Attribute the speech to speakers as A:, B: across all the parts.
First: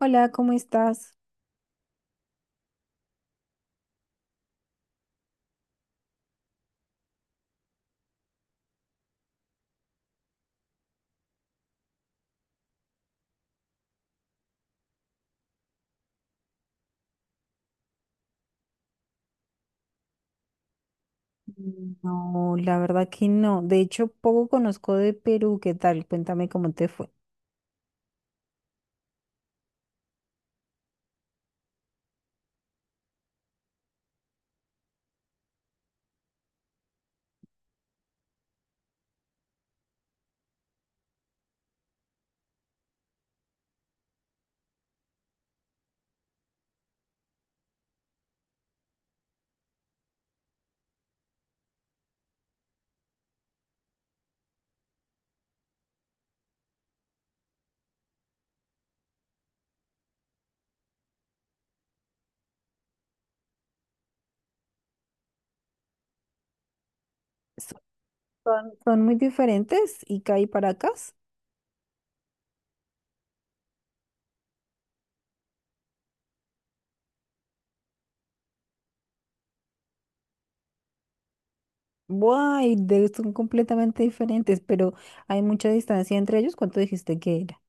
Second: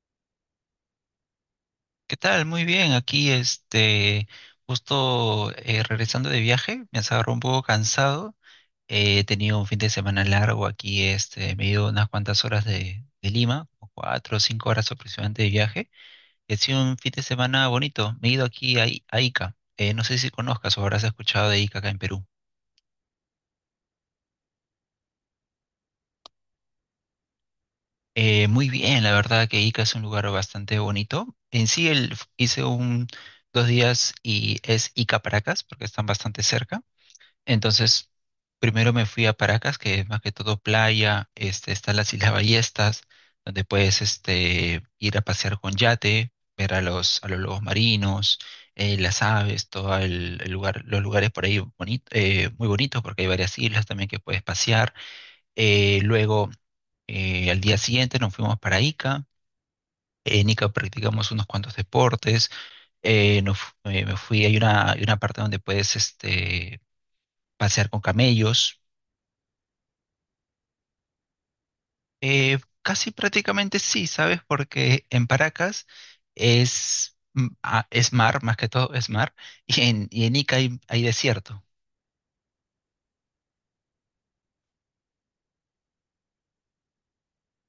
A: Hola, ¿cómo estás?
B: ¿Qué tal? Muy bien, aquí este, justo regresando de viaje, me agarró un poco cansado. He tenido un fin de semana largo aquí, este, me he ido unas cuantas horas de Lima, como cuatro o cinco horas aproximadamente de viaje. Ha sido un fin de semana bonito. Me he ido aquí a Ica. No sé si conozcas o habrás escuchado de Ica acá en Perú.
A: No, la verdad que no. De hecho, poco conozco de Perú. ¿Qué tal? Cuéntame cómo te fue.
B: Muy bien, la verdad que Ica es un lugar bastante bonito. En sí, hice dos días y es Ica Paracas, porque están bastante cerca. Entonces, primero me fui a Paracas, que es más que todo playa, este, están las Islas Ballestas, donde puedes este, ir a pasear con yate, ver a a los lobos marinos, las aves, todo el lugar, los lugares por ahí bonito, muy bonitos, porque hay varias islas también que puedes pasear. Eh, luego, Al día siguiente nos fuimos para Ica. En Ica practicamos unos cuantos deportes. Me fui, hay una parte donde puedes este,
A: ¿Son,
B: pasear con
A: son-
B: camellos.
A: son muy diferentes Ica y Paracas?
B: Casi prácticamente sí, ¿sabes? Porque en Paracas es mar, más que todo es mar, y y en Ica hay desierto.
A: Buah, son completamente diferentes, pero hay mucha distancia entre ellos. ¿Cuánto dijiste que era?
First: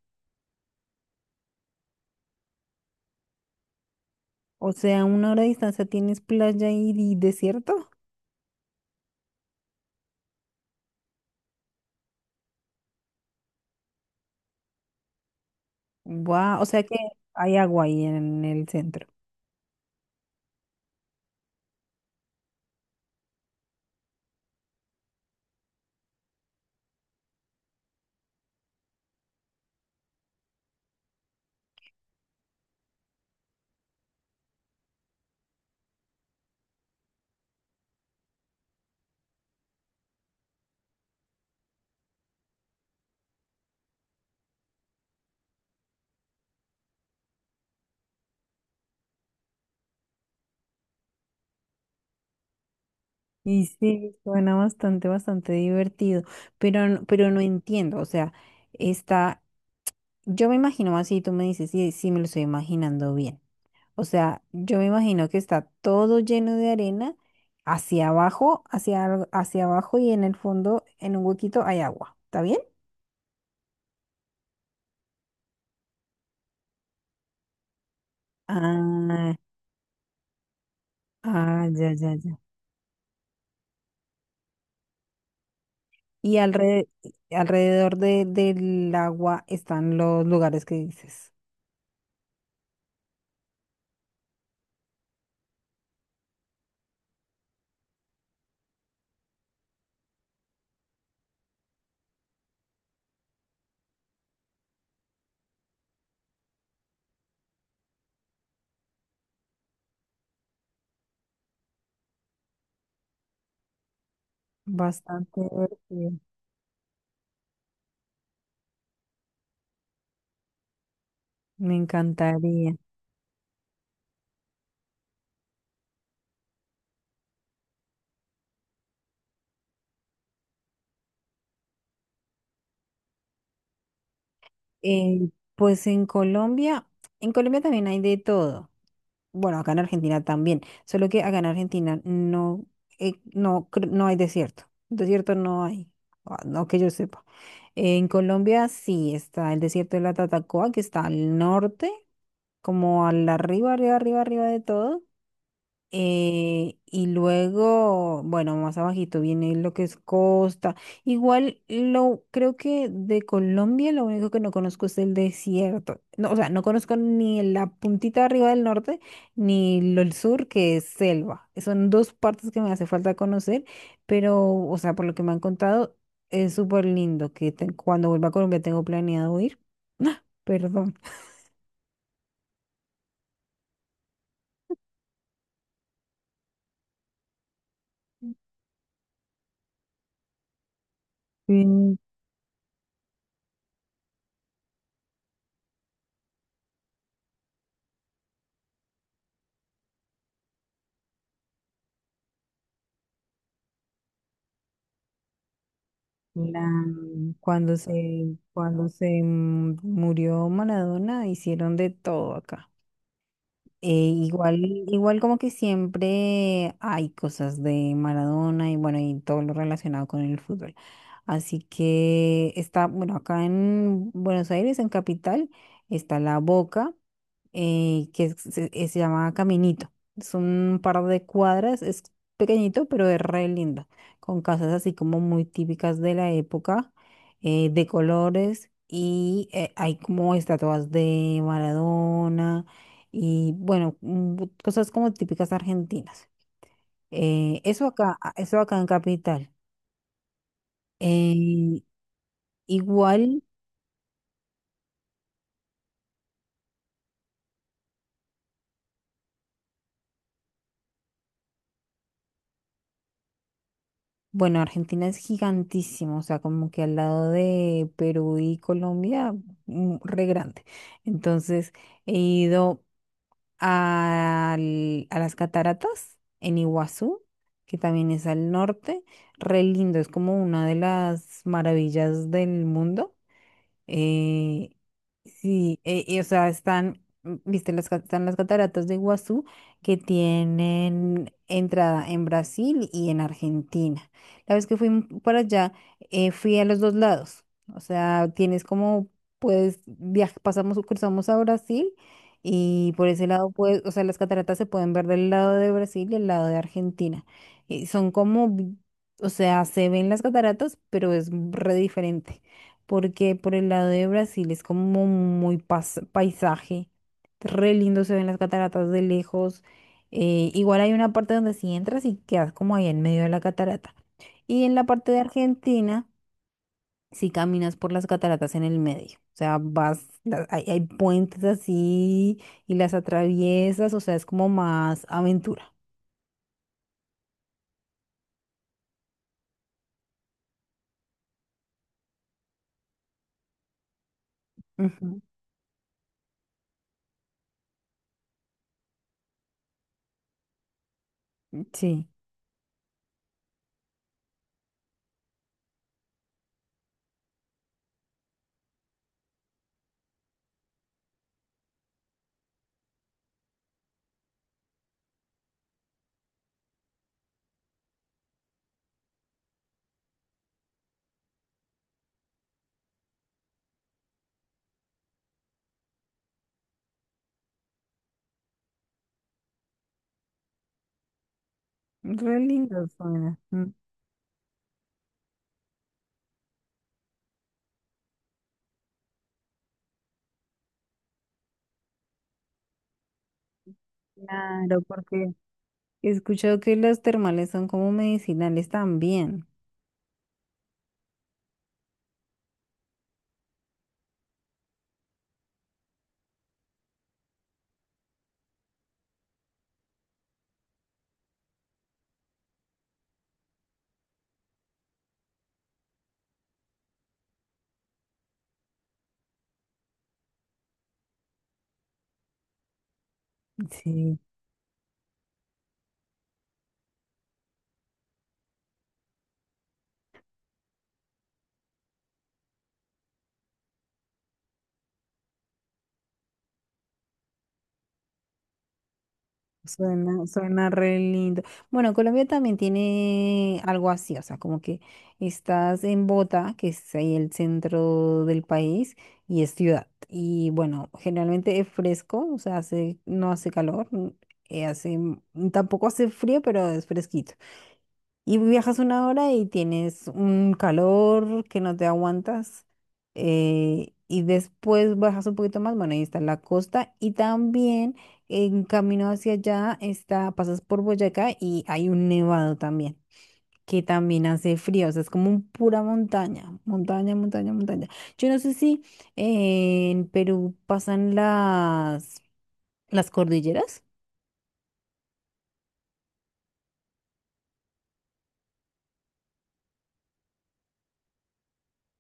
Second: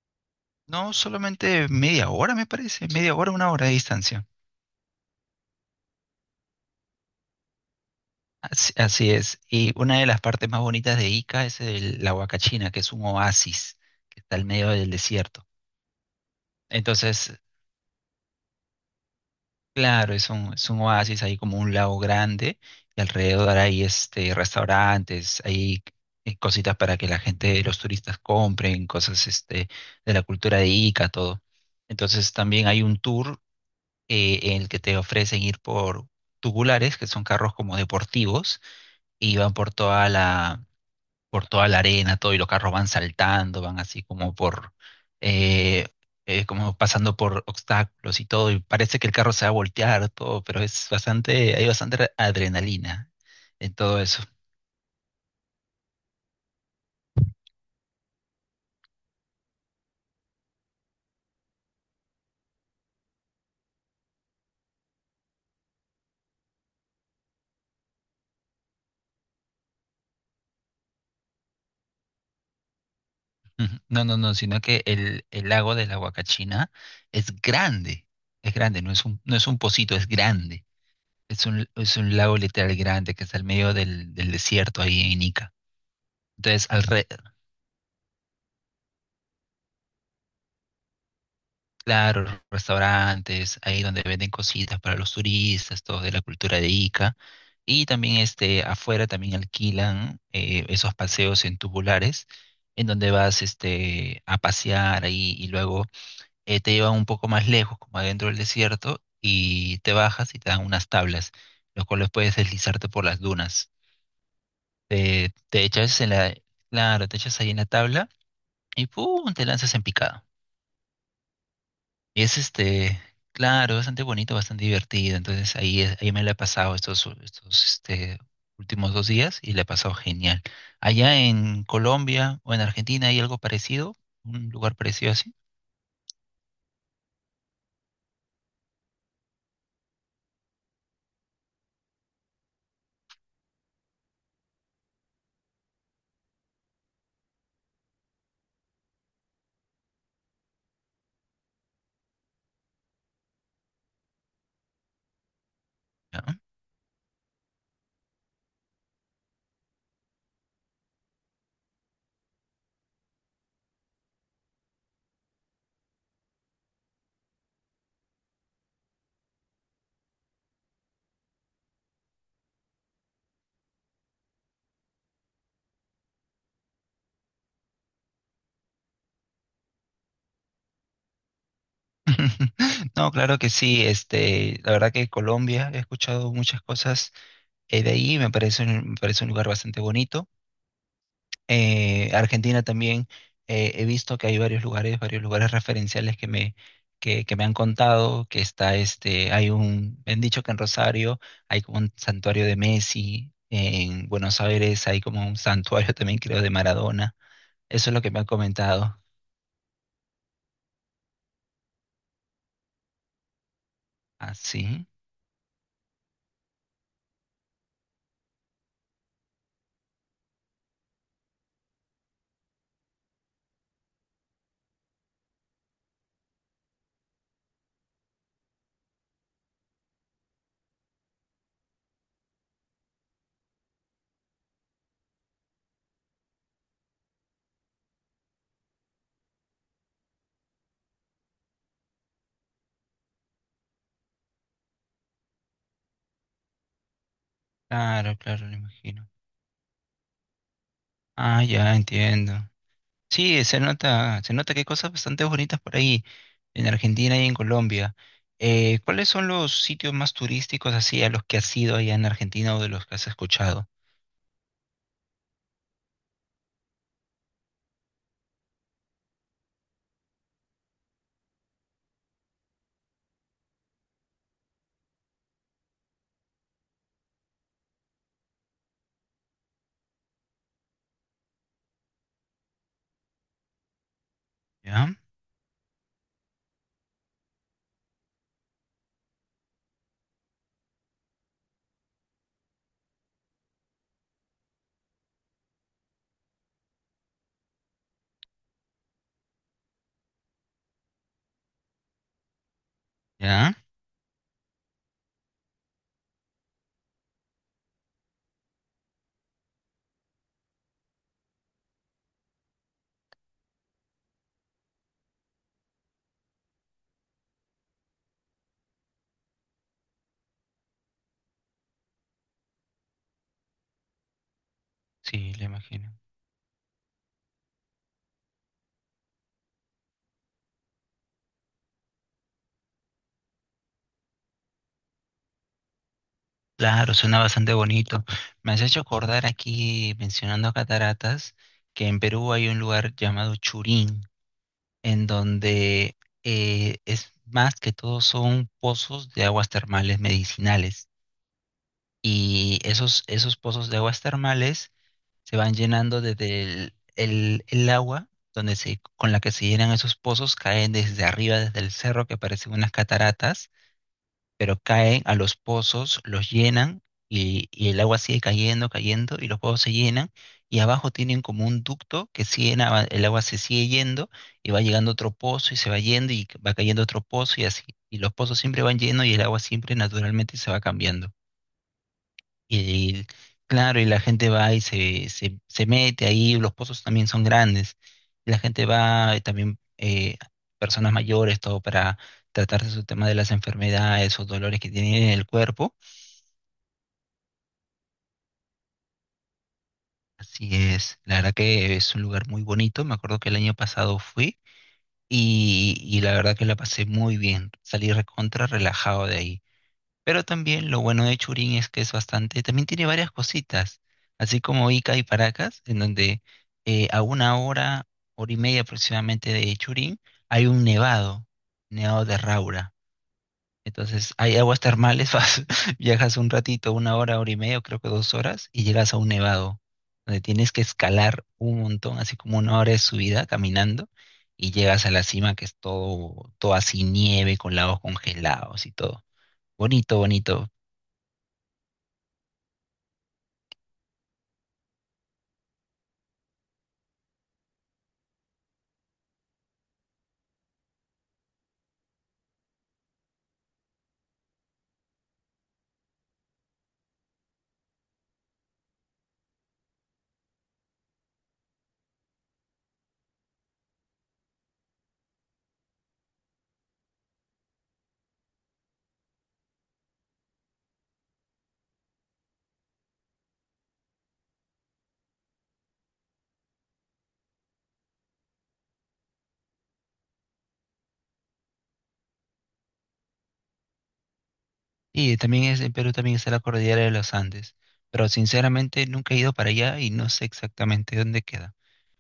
B: No, solamente media hora, me parece, media hora, una hora de distancia.
A: O sea, una hora de distancia tienes playa y desierto.
B: Así, así es. Y una de las partes más bonitas de Ica es la Huacachina, que es un oasis que está al medio del desierto.
A: ¡Guau! O sea que
B: Entonces,
A: hay agua ahí en el centro.
B: claro, es un oasis, ahí como un lago grande y alrededor hay este, restaurantes, hay cositas para que la gente, los turistas compren, cosas este, de la cultura de Ica, todo. Entonces también hay un tour en el que te ofrecen ir por tubulares, que son carros como deportivos, y van por toda por toda la arena, todo, y los carros van saltando, van así como eh, como pasando por obstáculos y todo, y parece que el carro se va a voltear, todo, pero es bastante, hay bastante adrenalina
A: Y
B: en todo
A: sí,
B: eso.
A: suena bastante, bastante divertido, pero, pero no entiendo, o sea, está. Yo me imagino así, tú me dices, sí, sí, me lo estoy imaginando bien. O sea, yo me imagino que está todo lleno de arena hacia abajo, hacia, hacia abajo y en el fondo, en un huequito, hay agua. ¿Está bien?
B: Ujú. No, no, no, sino que el lago de la Huacachina es grande, es grande,
A: Ah,
B: no es un pocito, es grande.
A: ah, ya,
B: Es
A: ya,
B: un lago
A: ya.
B: literal grande que está al medio del desierto ahí en Ica.
A: Y
B: Entonces,
A: alre-
B: alrededor,
A: alrededor de- del agua están los lugares que dices.
B: claro, restaurantes, ahí donde venden cositas para los turistas, todo de la cultura de Ica. Y también este, afuera también alquilan esos paseos en tubulares, en donde vas este, a pasear ahí y luego te llevan un poco más lejos, como adentro del desierto, y te bajas y te dan unas tablas, los cuales puedes deslizarte por las dunas.
A: Bastante
B: Te echas en
A: divertido.
B: la, claro, te echas ahí en la tabla y ¡pum! Te lanzas en picada.
A: Me
B: Y es
A: encantaría.
B: este, claro, bastante bonito, bastante divertido. Entonces ahí, ahí me la he pasado estos, estos este, últimos dos días y la he pasado genial. Allá en Colombia o en Argentina hay algo parecido, un lugar parecido
A: Eh,
B: así,
A: pues en Colombia también hay de todo. Bueno, acá en Argentina también, solo que acá en Argentina no, no, no hay desierto. Desierto no hay, ah, no que yo sepa. En Colombia sí está el desierto de la Tatacoa, que está al norte, como al arriba, arriba, arriba, arriba de todo.
B: ¿no?
A: Y luego, bueno, más abajito viene lo que es costa. Igual lo creo que de Colombia lo único que no conozco es el desierto. No, o sea, no conozco ni la puntita arriba del norte ni lo del sur, que es selva. Son dos partes que me hace falta conocer, pero, o sea, por lo que me han contado, es súper lindo que cuando vuelva a Colombia tengo planeado ir. Perdón.
B: No, claro que sí. Este, la verdad que Colombia he escuchado muchas cosas de ahí. Me parece un lugar bastante bonito.
A: Sí.
B: Argentina también he visto que hay varios lugares referenciales que me han contado, que está este, hay un, me han dicho que en Rosario hay como un santuario de Messi, en Buenos Aires hay como un santuario también creo de
A: La,
B: Maradona.
A: cuando
B: Eso es lo que me han
A: se,
B: comentado.
A: murió Maradona, hicieron de todo acá.
B: Ah,
A: Igual,
B: sí,
A: igual como que siempre hay cosas de Maradona y bueno, y todo lo relacionado con el fútbol. Así que está, bueno, acá en Buenos Aires, en Capital, está la Boca, que se llama Caminito. Es un par de cuadras, es pequeñito, pero es re lindo, con casas así como muy típicas de la época, de colores, y hay como estatuas de Maradona y bueno, cosas como típicas argentinas. Eso
B: claro,
A: acá,
B: claro, lo
A: eso acá en
B: imagino.
A: Capital.
B: Ah, ya
A: Eh,
B: entiendo.
A: igual.
B: Sí, se nota que hay cosas bastante bonitas por ahí, en Argentina y en Colombia. ¿Cuáles son los sitios más turísticos así a los que has ido allá en Argentina o de los que has escuchado?
A: Bueno, Argentina es gigantísimo, o sea, como que al lado de Perú y Colombia, mm, re grande. Entonces, he ido a las cataratas en Iguazú, que también es al norte, re lindo, es como una de las maravillas del mundo. Eh,
B: ¿Ya?
A: sí, o sea, están, mm, viste, las, están las cataratas de Iguazú que tienen entrada en Brasil y en Argentina. La vez que fui para allá, fui a los dos lados. O sea, tienes como, pues, pasamos, o cruzamos a Brasil y por ese lado,
B: ¿Ya?
A: pues, o sea, las cataratas se pueden ver del lado de Brasil y el lado de Argentina. Y son como, o sea, se ven las cataratas, pero es re diferente porque por el lado de Brasil es como muy paisaje, re lindo se ven las cataratas de lejos, igual hay una parte donde si entras y quedas como ahí en medio de la catarata, y en la parte de
B: Sí, le imagino.
A: Argentina si caminas por las cataratas en el medio, o sea, vas, hay, hay puentes así y las atraviesas, o sea, es como más aventura.
B: Claro, suena bastante bonito. Me has hecho acordar aquí, mencionando cataratas, que en Perú hay un lugar llamado Churín, en
A: Ujú.
B: donde es más que todo son pozos de aguas termales medicinales.
A: Sí,
B: Y esos, esos pozos de aguas termales se van llenando desde el agua donde se, con la que se llenan esos pozos, caen desde arriba, desde el cerro, que parecen unas cataratas, pero caen a los pozos, los llenan y el agua sigue cayendo, cayendo y los pozos se llenan y abajo tienen como un ducto que sigue, en el agua se sigue yendo y va llegando otro pozo y se va yendo y va cayendo otro pozo y así. Y los pozos siempre van llenos y el agua siempre naturalmente se va cambiando.
A: re lindo
B: Y
A: suena. Mm.
B: claro, y la gente va y se mete ahí, los pozos también son grandes. Y la gente va, y también personas mayores, todo para tratarse su tema de las enfermedades o dolores que
A: Claro,
B: tienen en el
A: porque
B: cuerpo.
A: he escuchado que los termales son como medicinales también.
B: Así es, la verdad que es un lugar muy bonito. Me acuerdo que el año pasado fui y la verdad que la pasé muy bien. Salí recontra relajado de ahí. Pero también lo bueno de Churín es que es bastante, también tiene varias cositas, así como Ica y Paracas, en donde a una hora, hora y media aproximadamente de Churín, hay un nevado, nevado de Raura. Entonces
A: Sí.
B: hay aguas termales, viajas un ratito, una hora, hora y media, o creo que dos horas, y llegas a un nevado, donde tienes que escalar un montón, así como una hora de subida caminando, y llegas a la cima que es todo, todo así nieve, con lagos congelados y todo. Bonito,
A: Suena,
B: bonito.
A: suena re lindo. Bueno, Colombia también tiene algo así, o sea, como que estás en Bogotá, que es ahí el centro del país, y es ciudad. Y bueno, generalmente es fresco, o sea, hace, no hace calor, mm, hace, mm, tampoco hace frío, pero es fresquito. Y viajas una hora y tienes un calor que no te aguantas. Y después bajas un poquito más, bueno, ahí está la costa. Y también en camino hacia allá está, pasas por Boyacá y hay un nevado también, que también hace frío. O sea, es como un pura montaña, montaña, montaña, montaña. Yo no sé si en Perú pasan las cordilleras.
B: Y también es, en Perú también está la cordillera de los Andes, pero sinceramente nunca he ido para allá y no sé exactamente dónde queda.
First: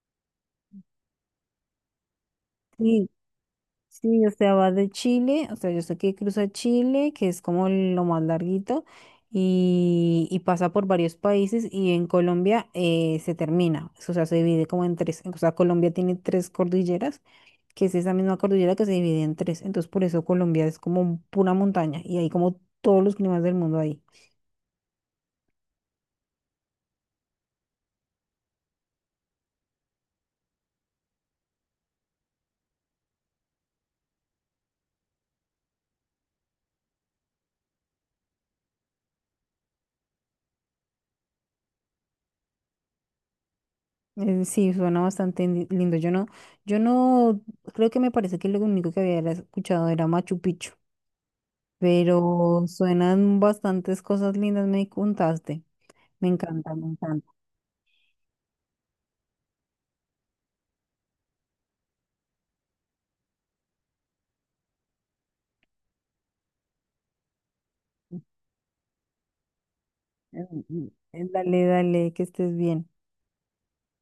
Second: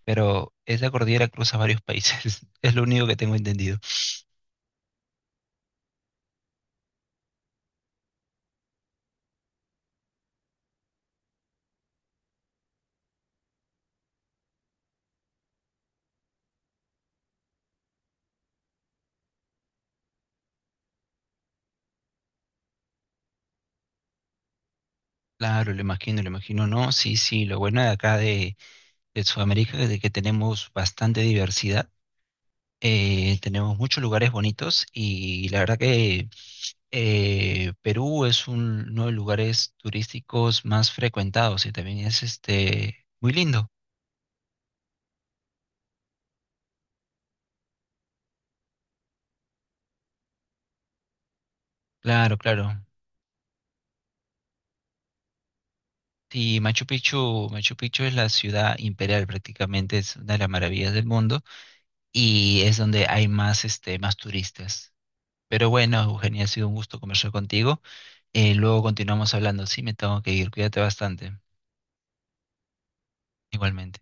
B: Pero esa cordillera cruza varios países, es lo único
A: Sí.
B: que tengo entendido.
A: Sí, o sea, va de Chile, o sea, yo sé que cruza Chile, que es como lo más larguito, y pasa por varios países y en Colombia se termina, o sea, se divide como en tres, o sea, Colombia tiene tres cordilleras, que es esa misma cordillera que se divide en tres, entonces por eso Colombia es como pura montaña y hay como todos los climas del mundo ahí.
B: Claro, lo imagino, lo imagino. No, sí, sí, lo bueno de acá de Sudamérica es de que tenemos bastante diversidad, tenemos muchos lugares bonitos y la verdad que Perú es uno de los lugares turísticos más frecuentados y también es este, muy lindo.
A: Sí, suena bastante lindo. Yo no, yo no, creo que me parece que lo único que había era escuchado era Machu Picchu.
B: Claro,
A: Pero
B: claro.
A: suenan bastantes cosas lindas, me contaste. Me
B: Sí,
A: encanta,
B: Machu
A: me encanta.
B: Picchu, Machu Picchu es la ciudad imperial prácticamente, es una de las maravillas del mundo y es donde hay más, este, más turistas. Pero bueno, Eugenia, ha sido un gusto conversar contigo. Luego continuamos hablando. Sí, me tengo que ir.
A: Mm,
B: Cuídate
A: mm.
B: bastante.
A: Dale, dale, que estés bien.
B: Igualmente.